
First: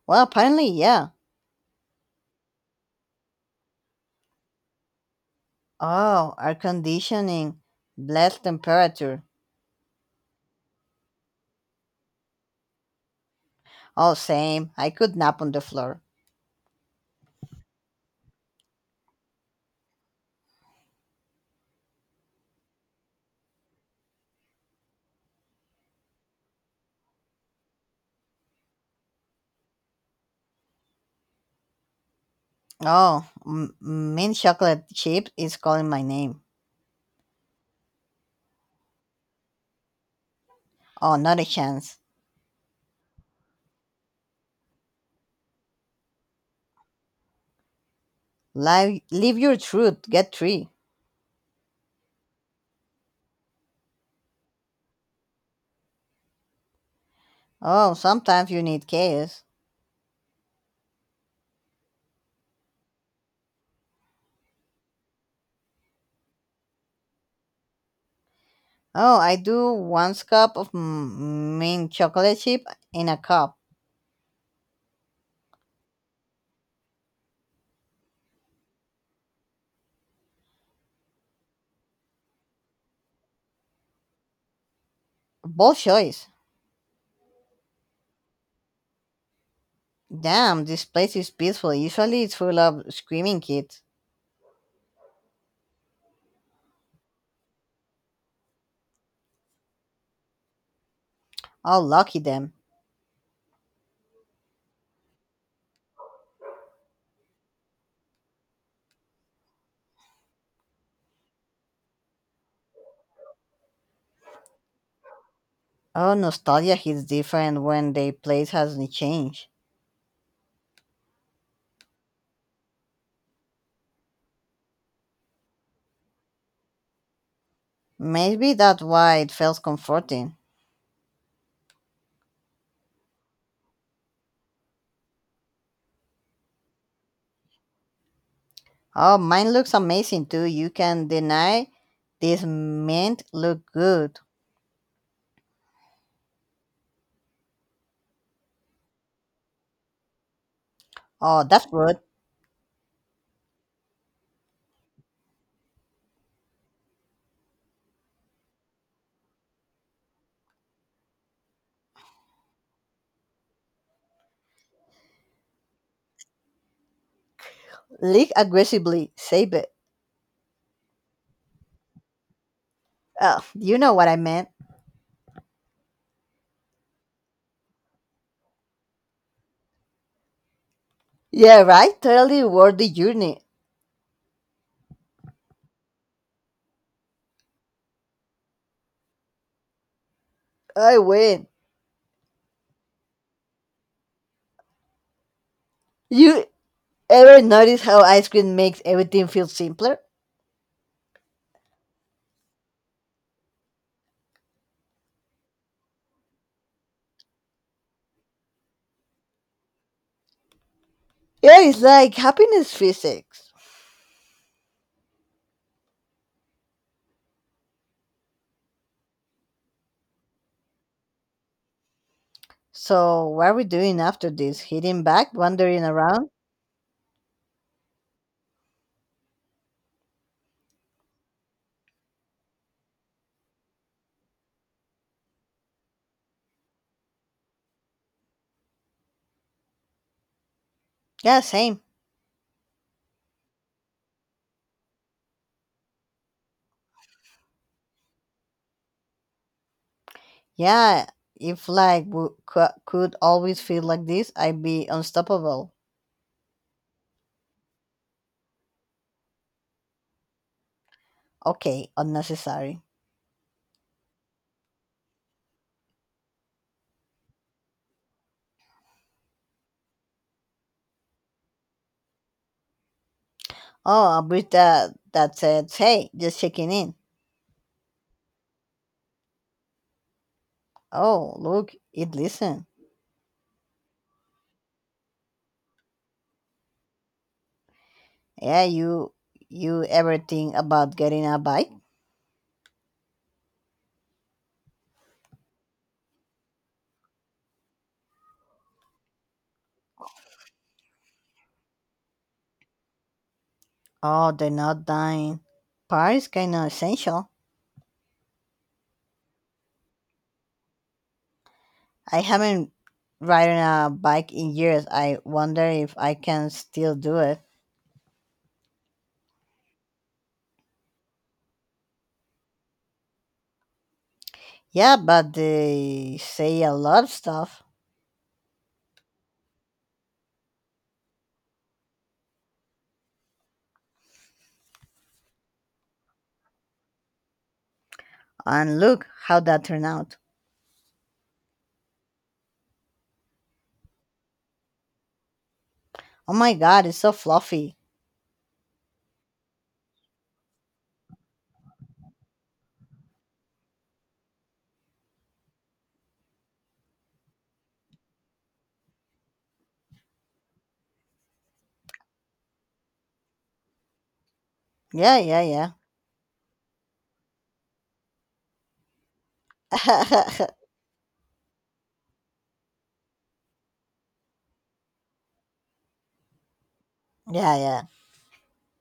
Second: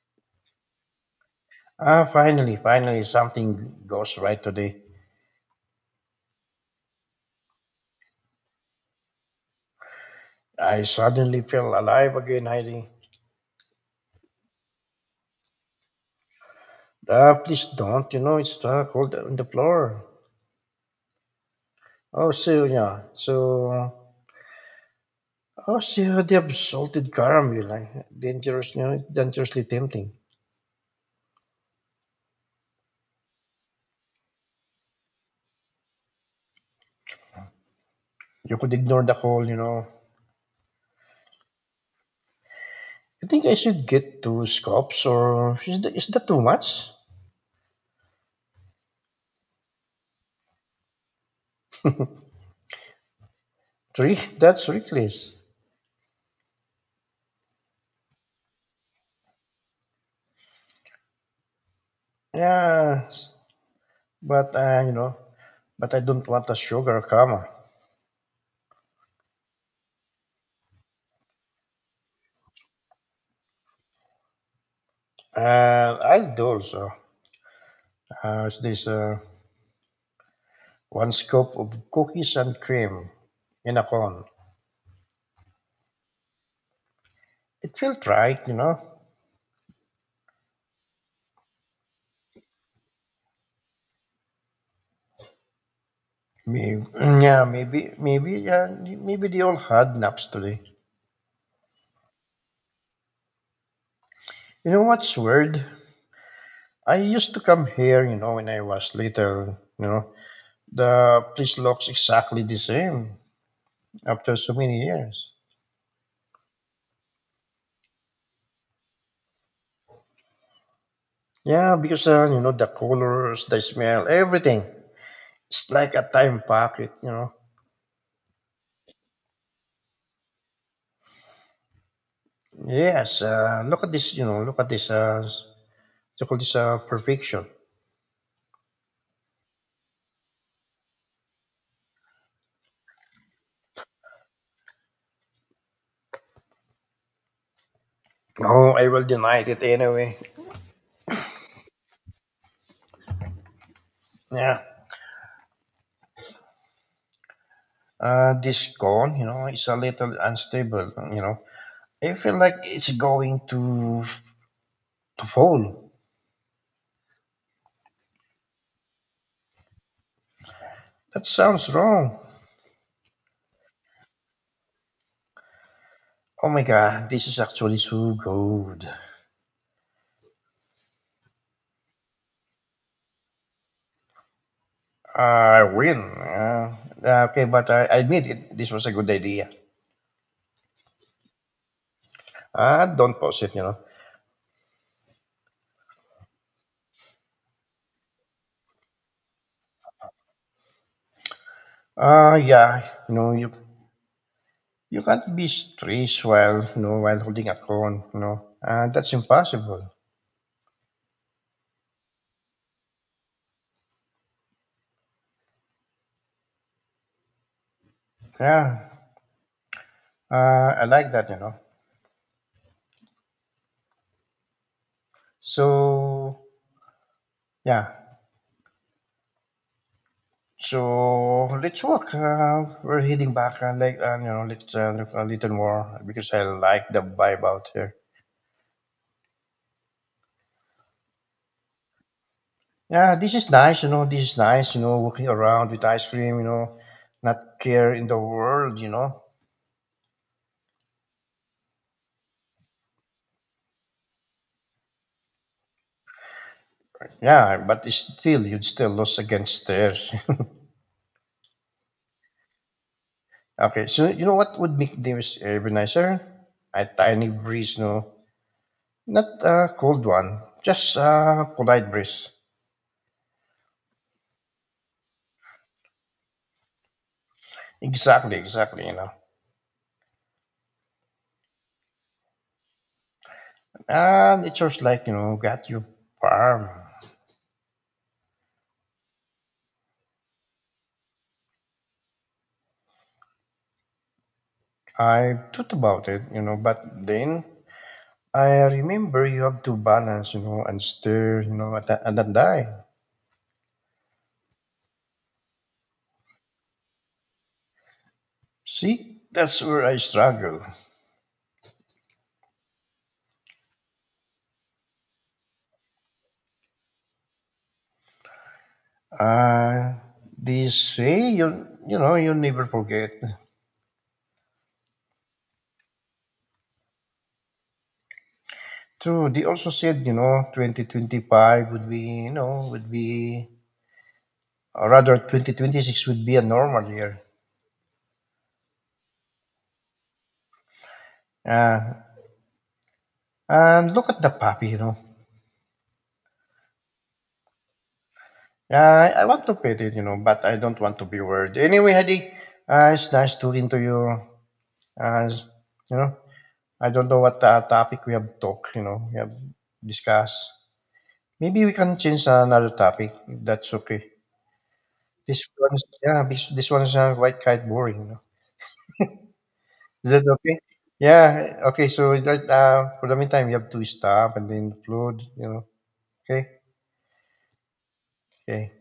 Well, apparently, yeah.
Ah, finally, finally, something goes right today.
Oh, air conditioning, blessed temperature.
I suddenly feel alive again, Heidi.
Oh, same. I could nap on the floor.
Ah, please don't, you know, it's stuck hold on the floor. Oh, so yeah, so oh, so the salted caramel, like, dangerous, you know, dangerously tempting.
Oh, mint chocolate chip is calling my name.
You could ignore the call, you know.
Oh, not a chance.
You think I should get 2 scopes, or is that too much?
Live, live your truth. Get three.
3? That's reckless.
Oh, sometimes you need chaos.
Yeah, but you know, but I don't want a sugar coma.
Oh, I do one cup of mint chocolate chip in a cup.
I'll do also. It's this one scoop of cookies and cream in a cone.
Bold choice.
It felt right, you know.
Damn, this place is peaceful. Usually it's full of screaming kids.
Maybe, yeah, maybe they all had naps today.
Oh, lucky them.
You know what's weird? I used to come here, you know, when I was little. You know, the place looks exactly the same after so many years.
Oh, nostalgia hits different when the place hasn't changed.
Yeah, because you know the colors, the smell, everything. It's like a time pocket, you know.
Maybe that's why it feels comforting.
Yes, look at this, you know, look at this. They call this perfection.
Oh, mine looks amazing too. You can deny this mint look good.
No, I will deny it anyway.
Oh, that's good.
Yeah, this cone, you know, is a little unstable. You know, I feel like it's going to fall.
Leak aggressively, save it.
That sounds wrong.
Oh, you know what I meant.
Oh my god, this is actually so good.
Yeah, right? Totally worth the journey.
I win. Yeah. Okay, but I admit it. This was a good idea.
I win.
Ah, don't pause it, you know.
You ever notice how ice cream makes everything feel simpler?
Ah, yeah, you know, you can't be stressed while you know while holding a cone, you know. That's impossible.
Yeah, it's like happiness physics.
Yeah, I like that, you know.
So, what are we doing after this? Hitting back? Wandering around?
So yeah, so let's walk. We're heading back, you know, let's look a little more because I like the vibe out here.
Yeah, same.
Yeah, this is nice, you know. This is nice, you know, walking around with ice cream, you know, not care in the world, you know.
Yeah, if life could always feel like this, I'd be unstoppable.
Yeah, but it's still, you'd still lose against theirs.
Okay, unnecessary.
Okay, so you know what would make this even nicer? A tiny breeze, no? Not a cold one, just a polite breeze.
Oh, I'll breathe that, that said, hey, just checking in.
Exactly, exactly, you know.
Oh, look, it listen.
And it just like, you know, got you farm.
Yeah, you ever think about getting a bike?
I thought about it, you know, but then I remember you have to balance, you know, and stir, you know, and then die.
Oh, they're not dying. Power is kind of essential.
See, that's where I struggle.
I haven't ridden a bike in years. I wonder if I can still do it.
Uh, they say you know you never forget.
Yeah, but they say a lot of stuff.
True. They also said you know 2025 would be you know would be or rather 2026 would be a normal year.
And look how that turned out.
Uh, and look at the puppy, you know.
Oh my god, it's so fluffy.
I want to pet it, you know, but I don't want to be worried. Anyway, Hadi, it's nice talking to you. Uh, you know, I don't know what topic we have talked. You know, we have discussed. Maybe we can change another topic. That's okay.
Yeah, yeah, yeah.
Yeah, this ones are quite boring, you know. Is that
yeah,
okay? Yeah, okay. So that for the meantime, you have to stop and then upload, you know. Okay,
yeah.
okay.